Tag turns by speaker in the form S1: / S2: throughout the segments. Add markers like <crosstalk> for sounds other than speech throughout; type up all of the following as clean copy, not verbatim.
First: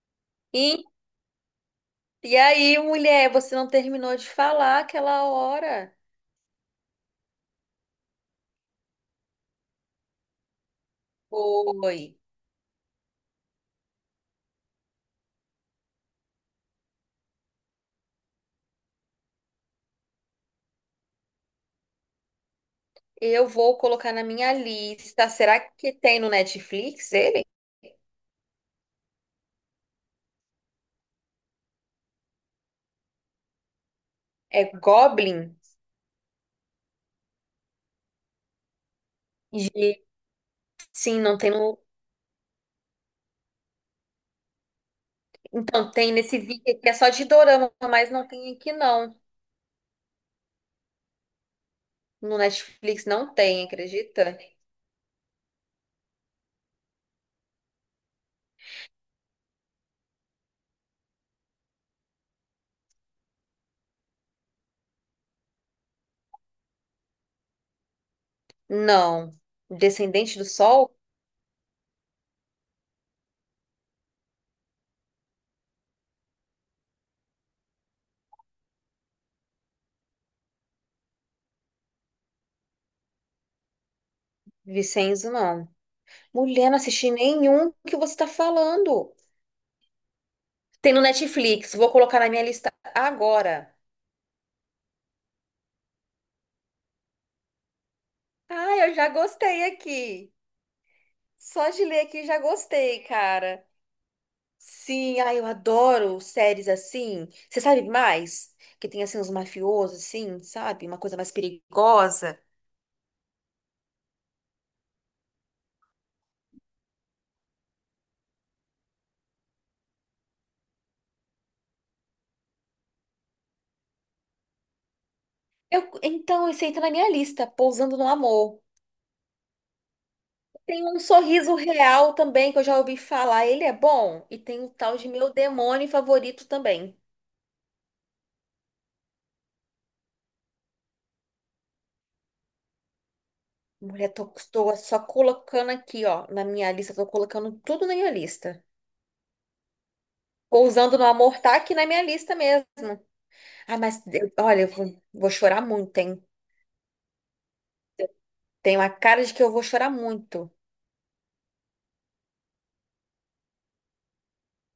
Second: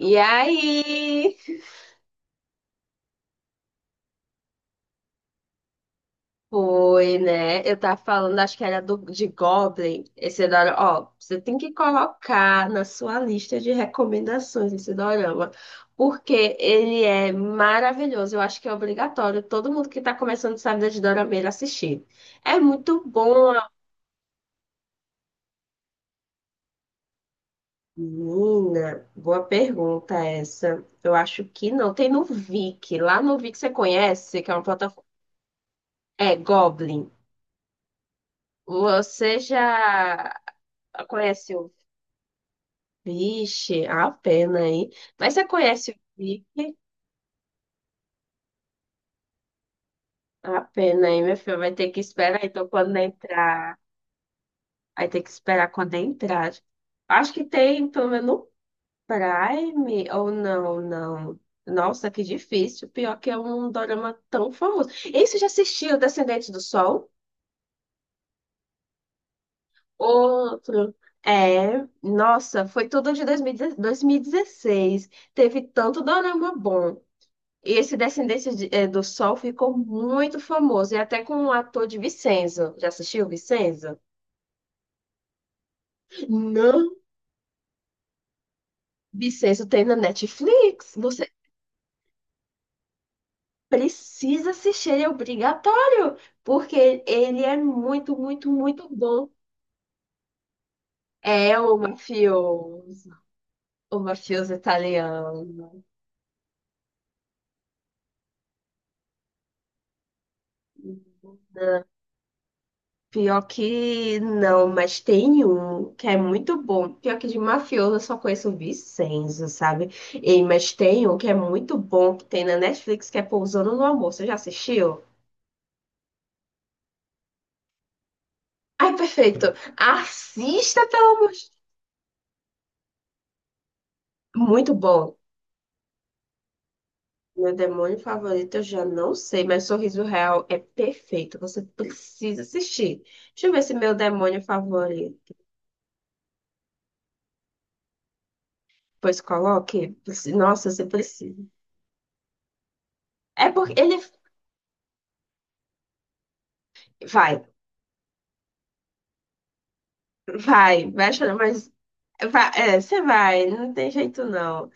S1: E
S2: E,
S1: aí,
S2: e aí, mulher, você não terminou de falar aquela hora?
S1: foi, né? Eu tava falando, acho que era de Goblin. Esse dorama, ó, você tem que
S2: Foi.
S1: colocar na sua lista de recomendações esse dorama, porque ele é maravilhoso. Eu acho que é obrigatório todo mundo que tá começando essa vida de dorameira assistir. É muito
S2: Eu
S1: bom,
S2: vou colocar na minha lista. Será que tem no Netflix ele?
S1: menina. Boa pergunta essa. Eu acho que não. Tem no Viki. Lá no Viki você conhece, que é uma
S2: É
S1: plataforma.
S2: Goblin?
S1: É Goblin. Você
S2: Gente,
S1: já
S2: sim, não tem
S1: Conhece o
S2: no...
S1: Vixe? A pena, aí. Mas você
S2: Então,
S1: conhece o
S2: tem nesse
S1: Vic?
S2: vídeo aqui, é só de dorama, mas não tem aqui não.
S1: A pena, aí, meu filho? Vai ter que
S2: No
S1: esperar, então, quando
S2: Netflix não tem,
S1: entrar.
S2: acredita?
S1: Vai ter que esperar quando entrar. Acho que tem, pelo menos, no Prime. Ou não, não. Nossa, que difícil. Pior que é um dorama tão famoso. E você já assistiu Descendente do Sol?
S2: Não. Descendente do Sol?
S1: Outro. É, nossa, foi tudo de 2010 2016. Teve tanto dorama bom. E esse do Sol ficou muito famoso, e até com um ator de Vincenzo. Já assistiu Vincenzo?
S2: Vicenzo, não. Mulher, não
S1: Não.
S2: assisti nenhum que você tá falando.
S1: Vincenzo tem na
S2: Tem
S1: Netflix.
S2: no
S1: Você
S2: Netflix, vou colocar na minha lista agora.
S1: precisa assistir, ele é obrigatório, porque ele é muito, muito,
S2: Ah,
S1: muito
S2: eu já
S1: bom.
S2: gostei aqui.
S1: É
S2: Só de ler aqui já gostei, cara.
S1: o mafioso
S2: Sim, ah, eu
S1: italiano.
S2: adoro séries assim. Você sabe mais? Que tem assim uns mafiosos, assim, sabe? Uma coisa mais perigosa.
S1: Pior que não, mas tem um que é muito bom. Pior que de mafioso eu só conheço o Vincenzo, sabe? E, mas tem um que é muito bom que tem na Netflix que é Pousando no Amor. Você já assistiu?
S2: Eu, então, esse aí tá na minha lista, Pousando no Amor.
S1: Ai, perfeito. Assista,
S2: Tem um
S1: pelo amor de
S2: Sorriso Real também, que eu já ouvi falar. Ele é bom. E tem o
S1: Muito
S2: tal de
S1: bom.
S2: Meu Demônio Favorito também.
S1: Meu demônio favorito eu já não sei, mas Sorriso Real é perfeito. Você precisa assistir. Deixa eu ver se meu
S2: Mulher, tô,
S1: demônio
S2: tô só
S1: favorito.
S2: colocando aqui, ó, na minha lista. Tô colocando tudo na minha lista.
S1: Pois coloque. Nossa, você
S2: Pousando no Amor
S1: precisa.
S2: tá aqui na minha lista mesmo.
S1: É porque ele
S2: Olha, eu vou chorar muito, hein?
S1: vai.
S2: Tem uma cara de que eu vou chorar muito.
S1: Vai, vai chorar, mas você vai, não tem jeito não.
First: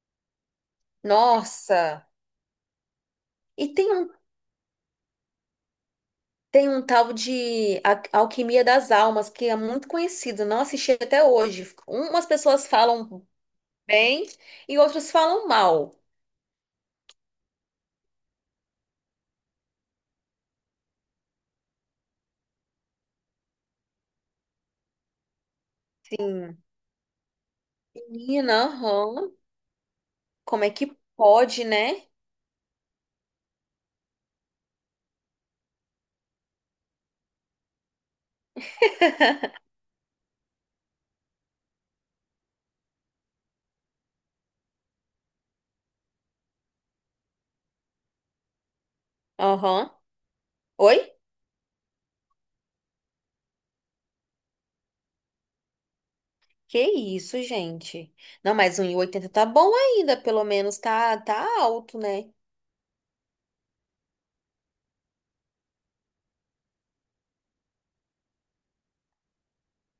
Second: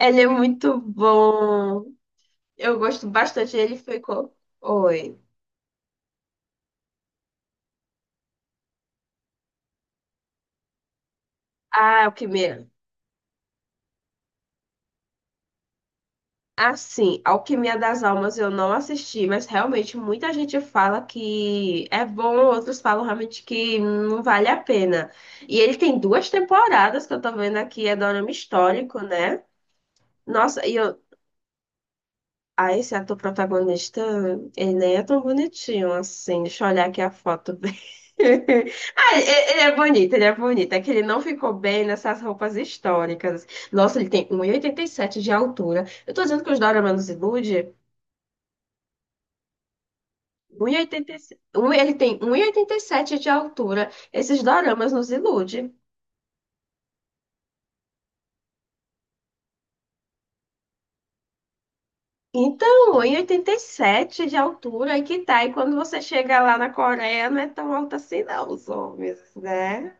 S1: Ele é muito bom.
S2: Nossa!
S1: Eu gosto bastante.
S2: E
S1: Ele
S2: tem um,
S1: ficou. Oi.
S2: tem um tal de Alquimia das Almas, que é muito conhecido, não assisti até hoje.
S1: Ah,
S2: Umas
S1: Alquimia.
S2: pessoas falam bem e outras falam mal.
S1: Assim, Alquimia das Almas eu não assisti, mas realmente muita gente fala que é bom, outros falam realmente que não vale a pena. E ele tem duas temporadas que eu tô vendo aqui, é dorama
S2: Menina,
S1: histórico,
S2: aham.
S1: né?
S2: Como
S1: Nossa,
S2: é
S1: e
S2: que
S1: eu,
S2: pode, né?
S1: ah, esse ator protagonista, ele nem é tão bonitinho assim. Deixa eu olhar aqui a foto dele. <laughs> Ah, ele é bonito, ele é bonito. É que ele não ficou bem nessas roupas históricas. Nossa, ele tem um e oitenta e sete de altura. Eu tô dizendo que os Dorama nos ilude?
S2: Aham. Oi?
S1: 1,87. Ele tem um e oitenta e sete de altura. Esses doramas nos iludem.
S2: Que isso, gente? Não, mas 1,80 tá bom ainda, pelo menos tá alto, né?
S1: Então, um e oitenta e sete de altura, e que tá? E quando você chega lá na Coreia, não é tão alto assim, não, os homens, né?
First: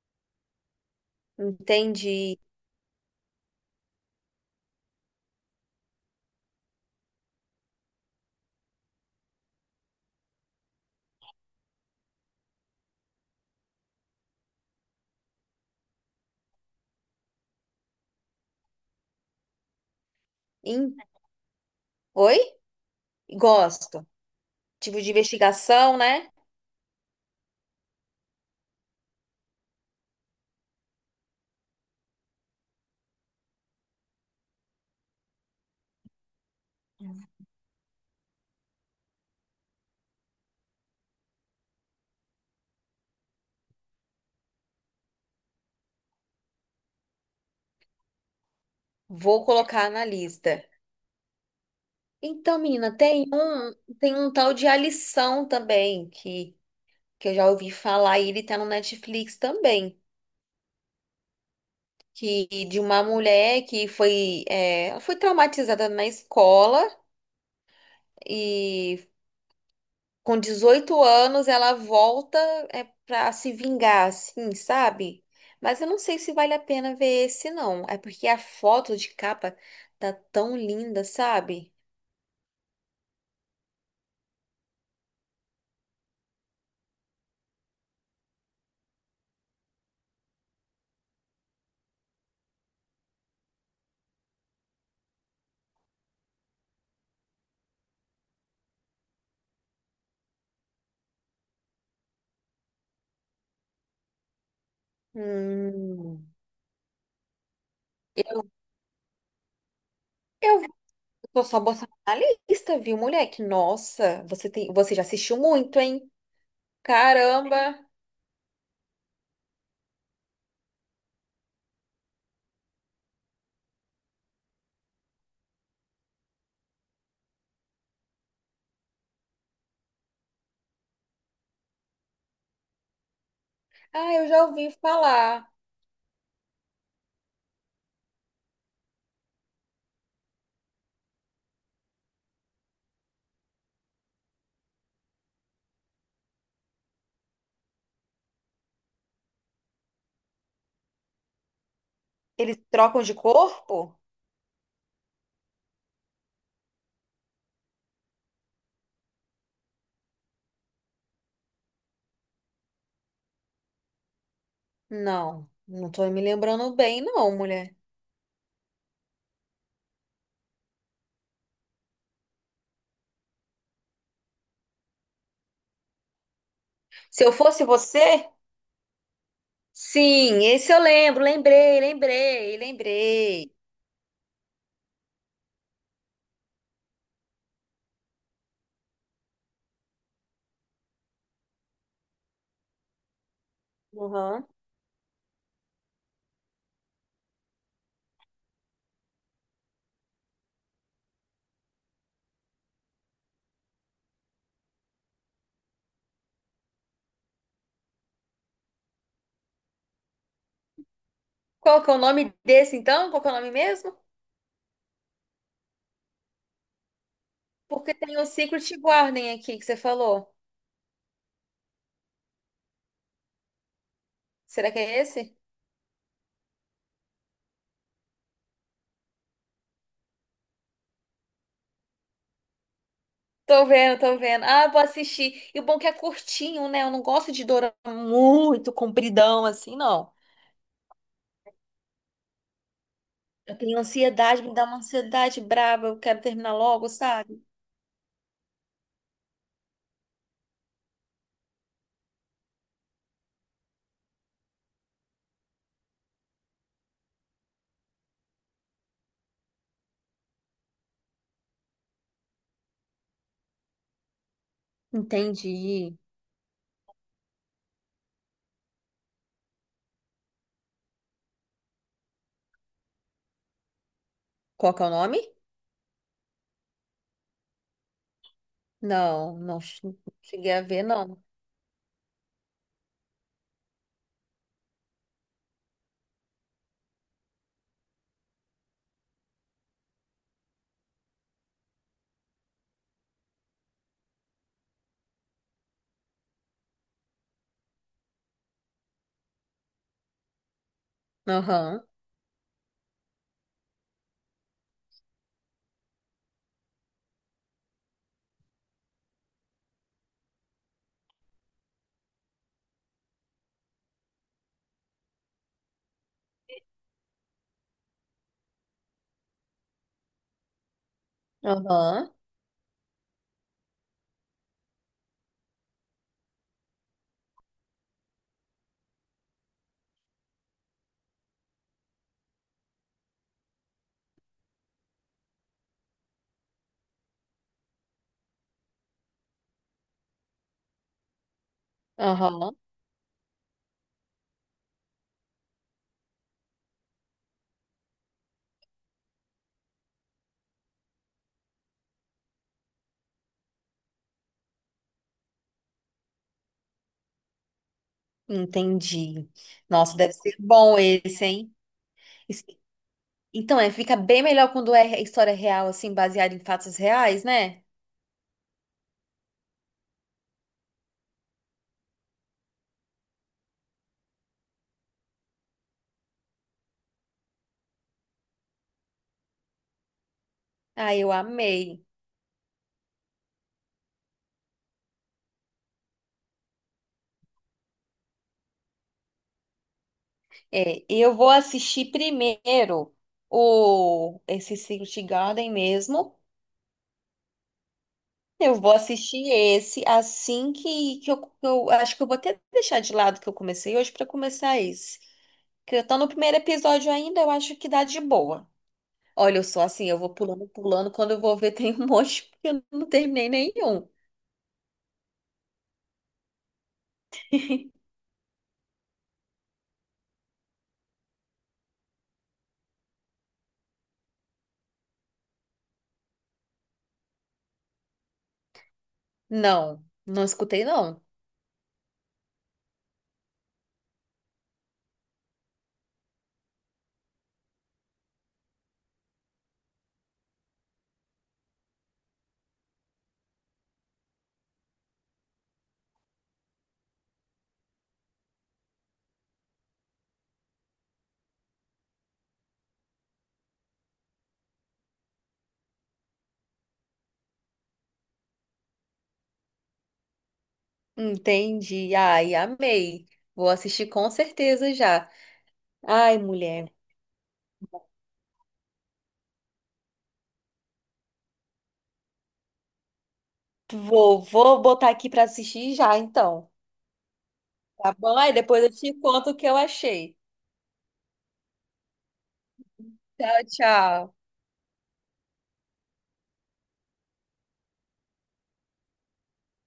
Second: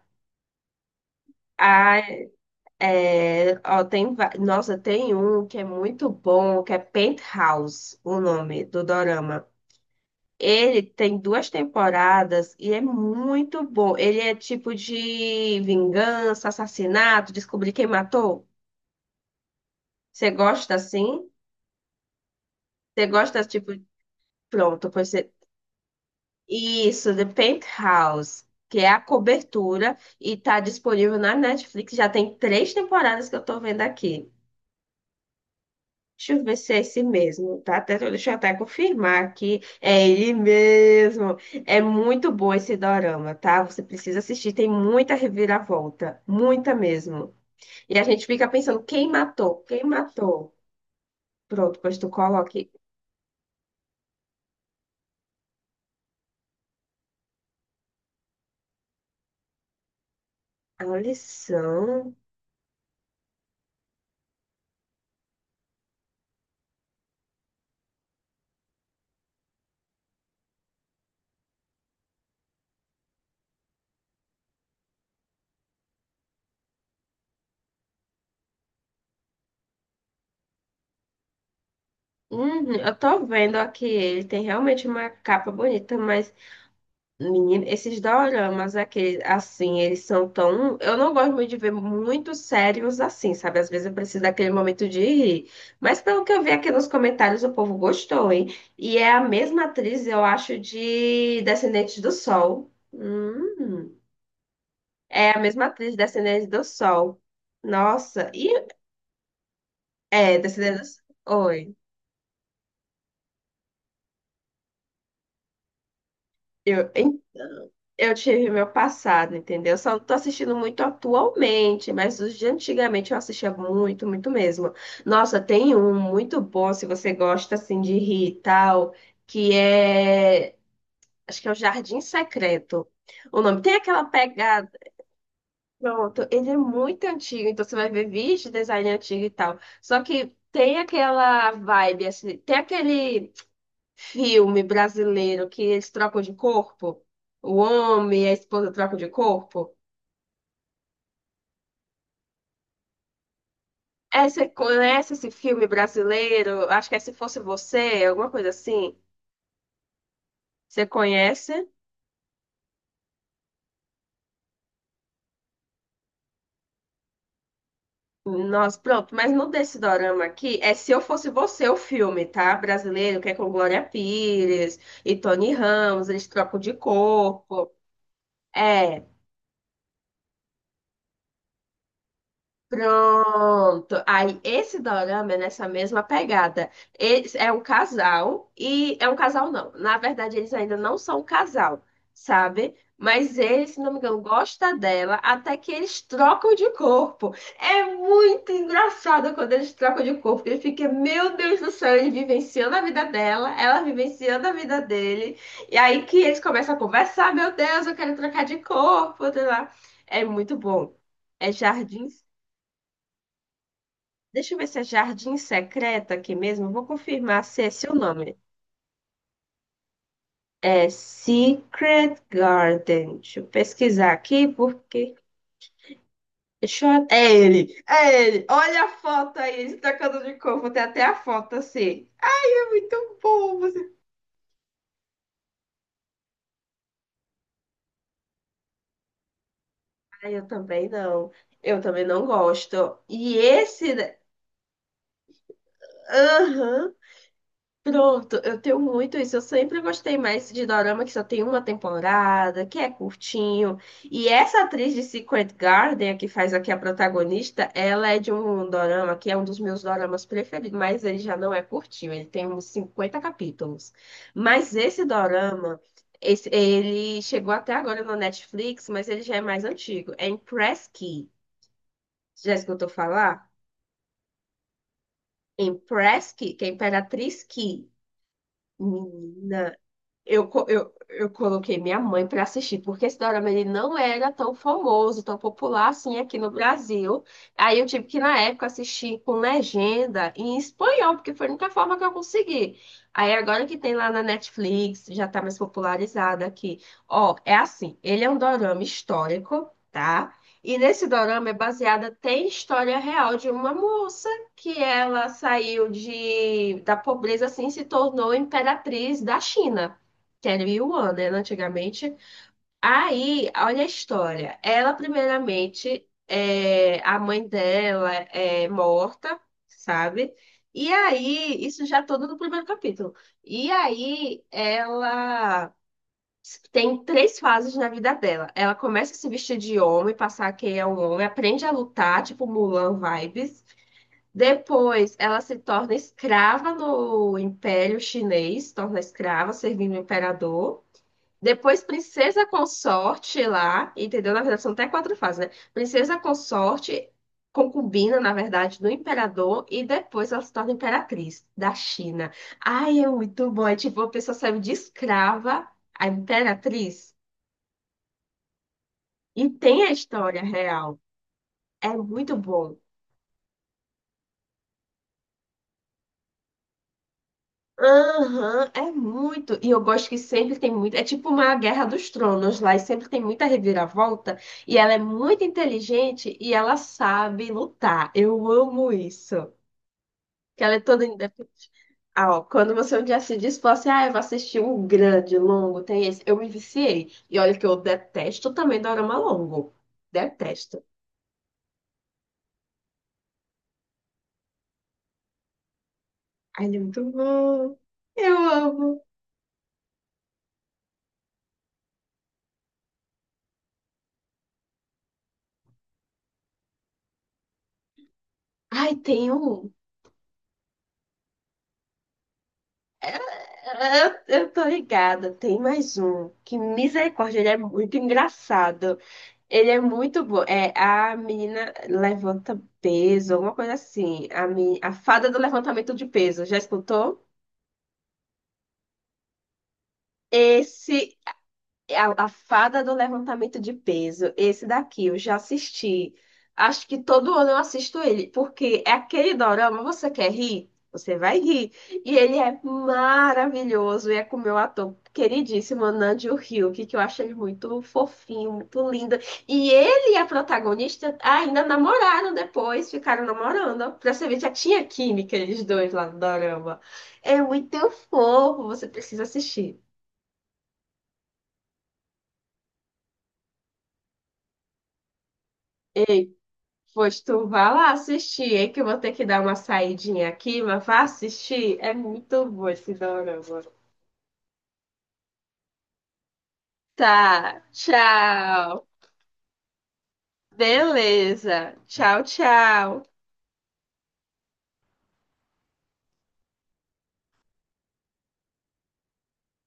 S2: Entendi.
S1: É, ó, tem, nossa, tem um que é muito bom, que é Penthouse, o nome do dorama. Ele tem duas temporadas e é muito bom. Ele é tipo de vingança, assassinato, descobrir quem matou. Você gosta
S2: Em-
S1: assim?
S2: Oi?
S1: Você gosta tipo,
S2: Gosto.
S1: pronto,
S2: Tipo
S1: pois
S2: de
S1: você...
S2: investigação, né?
S1: Isso, The Penthouse, que é a cobertura e tá disponível na Netflix. Já tem três temporadas que eu tô vendo aqui. Deixa eu ver se é esse mesmo, tá? Deixa eu até confirmar aqui. É ele mesmo. É muito bom esse dorama, tá? Você precisa assistir, tem muita reviravolta, muita mesmo. E a gente fica pensando, quem
S2: Vou
S1: matou? Quem
S2: colocar na
S1: matou?
S2: lista.
S1: Pronto, pois tu
S2: Então,
S1: coloque
S2: menina, tem um tal de A Lição também, que eu já ouvi falar, e ele tá no Netflix também,
S1: a lição.
S2: que de uma mulher que foi, é, ela foi traumatizada na escola e com 18 anos ela volta é, para se vingar, assim, sabe? Mas eu não sei se vale a pena ver esse, não. É porque a foto de capa tá tão linda, sabe?
S1: Uhum, eu tô vendo aqui, ele tem realmente uma capa bonita, mas menino, esses doramas, aqueles, assim, eles são tão. Eu não gosto muito de ver muito sérios assim, sabe? Às vezes eu preciso daquele momento de rir. Mas pelo que eu vi aqui nos comentários, o povo gostou, hein? E é a mesma atriz, eu acho, de Descendentes do Sol. Hum. É a mesma atriz de
S2: Hum.
S1: Descendentes do Sol. Nossa,
S2: Eu
S1: e. É,
S2: eu
S1: Descendentes do
S2: vou
S1: Sol.
S2: só
S1: Oi.
S2: botar na lista, viu, moleque? Nossa, você já assistiu muito, hein?
S1: Eu,
S2: Caramba!
S1: Eu tive meu passado, entendeu? Eu só não tô assistindo muito atualmente, mas os de antigamente eu assistia muito, muito mesmo. Nossa, tem um muito bom, se você gosta assim de rir e tal, que é, acho que é o Jardim Secreto. O nome tem aquela
S2: Ah, eu já ouvi
S1: pegada.
S2: falar.
S1: Pronto, ele é muito antigo, então você vai ver vídeos de design antigo e tal. Só que tem aquela vibe assim, tem aquele filme brasileiro que eles trocam de corpo. O homem e a esposa trocam de corpo.
S2: Eles trocam de corpo?
S1: É, você conhece esse filme brasileiro? Acho que é Se Fosse Você, alguma coisa assim. Você conhece?
S2: Não, não tô me lembrando bem, não, mulher.
S1: Nossa, pronto. Mas no desse dorama aqui, é Se Eu Fosse Você o filme, tá? Brasileiro, que é com Glória Pires e Tony Ramos, eles trocam de
S2: Se eu fosse
S1: corpo.
S2: você?
S1: É.
S2: Sim, esse eu lembro, lembrei.
S1: Pronto. Aí, esse dorama é nessa mesma pegada. Eles, é um casal, e é um casal não. Na verdade, eles ainda não são um casal, sabe? Mas ele, se não me engano,
S2: Uhum.
S1: gosta dela até que eles trocam de corpo. É muito engraçado quando eles trocam de corpo. Ele fica, meu Deus do céu, ele vivenciando a vida dela, ela vivenciando a vida dele. E aí que eles começam a conversar, meu Deus, eu quero trocar de corpo, sei lá. É muito bom. É
S2: Qual que é o
S1: Jardim.
S2: nome desse, então? Qual que é o nome mesmo?
S1: Deixa eu ver se é Jardim Secreto aqui mesmo. Vou confirmar se é esse
S2: Porque
S1: o
S2: tem o
S1: nome.
S2: Secret Garden aqui que você falou.
S1: É Secret Garden. Deixa eu pesquisar aqui,
S2: Será que é
S1: porque.
S2: esse?
S1: Deixa eu... É ele! É ele! Olha a foto aí, ele se tacando de corpo. Vou ter até a foto assim. É muito bom você.
S2: Tô vendo. Ah, vou assistir. E o bom é que é curtinho, né? Eu não gosto de dorama muito compridão assim, não.
S1: Ah, eu também não. Eu também não gosto. E
S2: Eu tenho
S1: esse.
S2: ansiedade, me dá uma ansiedade braba. Eu quero terminar logo,
S1: Aham.
S2: sabe?
S1: Pronto, eu tenho muito isso. Eu sempre gostei mais de dorama que só tem uma temporada, que é curtinho. E essa atriz de Secret Garden, que faz aqui a protagonista, ela é de um dorama que é um dos meus doramas preferidos, mas ele já não é curtinho, ele tem uns 50 capítulos. Mas esse dorama,
S2: Entendi.
S1: ele chegou até agora no Netflix, mas ele já é mais antigo. É Empress Ki. Já escutou falar?
S2: Qual que é o nome?
S1: Empress Ki, que é Imperatriz Ki.
S2: Não,
S1: Menina.
S2: não
S1: Eu,
S2: cheguei a
S1: co-
S2: ver,
S1: eu,
S2: não.
S1: eu coloquei minha mãe para assistir, porque esse dorama ele não era tão famoso, tão popular assim aqui no Brasil. Aí eu tive que, na época, assistir com legenda em espanhol, porque foi a única forma que eu consegui. Aí agora que tem lá na Netflix, já tá mais popularizado aqui. Ó, é assim, ele é um dorama histórico, tá? E nesse dorama é
S2: Aham,
S1: baseada, tem história real de uma moça que ela saiu da pobreza assim e se tornou imperatriz da China que era Yuan, né, antigamente. Aí, olha a história. Ela, primeiramente, é, a mãe dela é morta, sabe? E aí, isso já
S2: aham,
S1: todo no primeiro capítulo. E aí, ela tem três fases na vida dela. Ela começa a se vestir de homem, passar que é um homem, aprende a lutar, tipo Mulan vibes. Depois, ela se torna escrava no Império Chinês, torna escrava, servindo o imperador. Depois Princesa
S2: aham.
S1: Consorte lá, entendeu? Na verdade, são até quatro fases, né? Princesa Consorte, concubina, na verdade, do imperador, e depois ela se torna imperatriz da China. Ai, é muito bom. É tipo, a pessoa serve de escrava a imperatriz
S2: Entendi.
S1: e tem a
S2: Nossa, deve ser
S1: história
S2: bom
S1: real.
S2: esse, hein?
S1: É muito
S2: Esse-
S1: bom.
S2: Então, é, fica bem melhor quando é história real, assim, baseada em fatos reais, né?
S1: Aham, é muito. E eu gosto que sempre tem muito. É tipo uma Guerra dos Tronos lá, e sempre tem muita reviravolta. E ela é muito inteligente e ela sabe lutar. Eu amo isso. Que ela é
S2: Ah,
S1: toda
S2: eu
S1: independente.
S2: amei.
S1: Ah, ó, quando você um dia se diz, fala assim: ah, eu vou assistir um grande, longo, tem esse. Eu me viciei. E olha que eu detesto também dorama longo. Detesto.
S2: É, e eu vou assistir primeiro o esse Secret Garden mesmo.
S1: Ai, ele é muito bom. Eu
S2: Eu vou
S1: amo.
S2: assistir esse assim que eu acho que eu vou até deixar de lado que eu comecei hoje para começar esse. Que eu tô no primeiro episódio ainda, eu acho que dá de boa.
S1: Ai, tem
S2: Olha, eu sou
S1: um.
S2: assim, eu vou pulando, quando eu vou ver <laughs> tem um monte, porque eu não terminei nenhum.
S1: Eu tô ligada, tem mais um. Que misericórdia, ele é muito engraçado. Ele é muito bom. É, a menina levanta peso, alguma coisa assim. A fada do levantamento de peso, já escutou?
S2: Não, não escutei não.
S1: Esse É a Fada do Levantamento de Peso, esse daqui eu já assisti. Acho que todo ano eu assisto ele, porque é aquele dorama, você quer rir? Você vai rir. E ele é maravilhoso, e é com o meu ator queridíssimo, Namjoon Hyuk, que eu acho ele muito fofinho, muito lindo. E ele e a protagonista ainda namoraram depois, ficaram namorando. Pra você ver, já tinha química eles dois lá no dorama. É muito fofo, você precisa assistir.
S2: Entendi. Ai, amei. Vou assistir com certeza já. Ai, mulher.
S1: Pois tu vá lá assistir, hein? Que eu vou ter que dar uma saidinha aqui, mas vá assistir. É muito bom esse dorama.
S2: Vou botar aqui pra assistir já, então.
S1: Tá,
S2: Tá bom? Aí depois eu
S1: tchau.
S2: te conto o que eu achei.
S1: Beleza. Tchau, tchau.
S2: Tchau, tchau.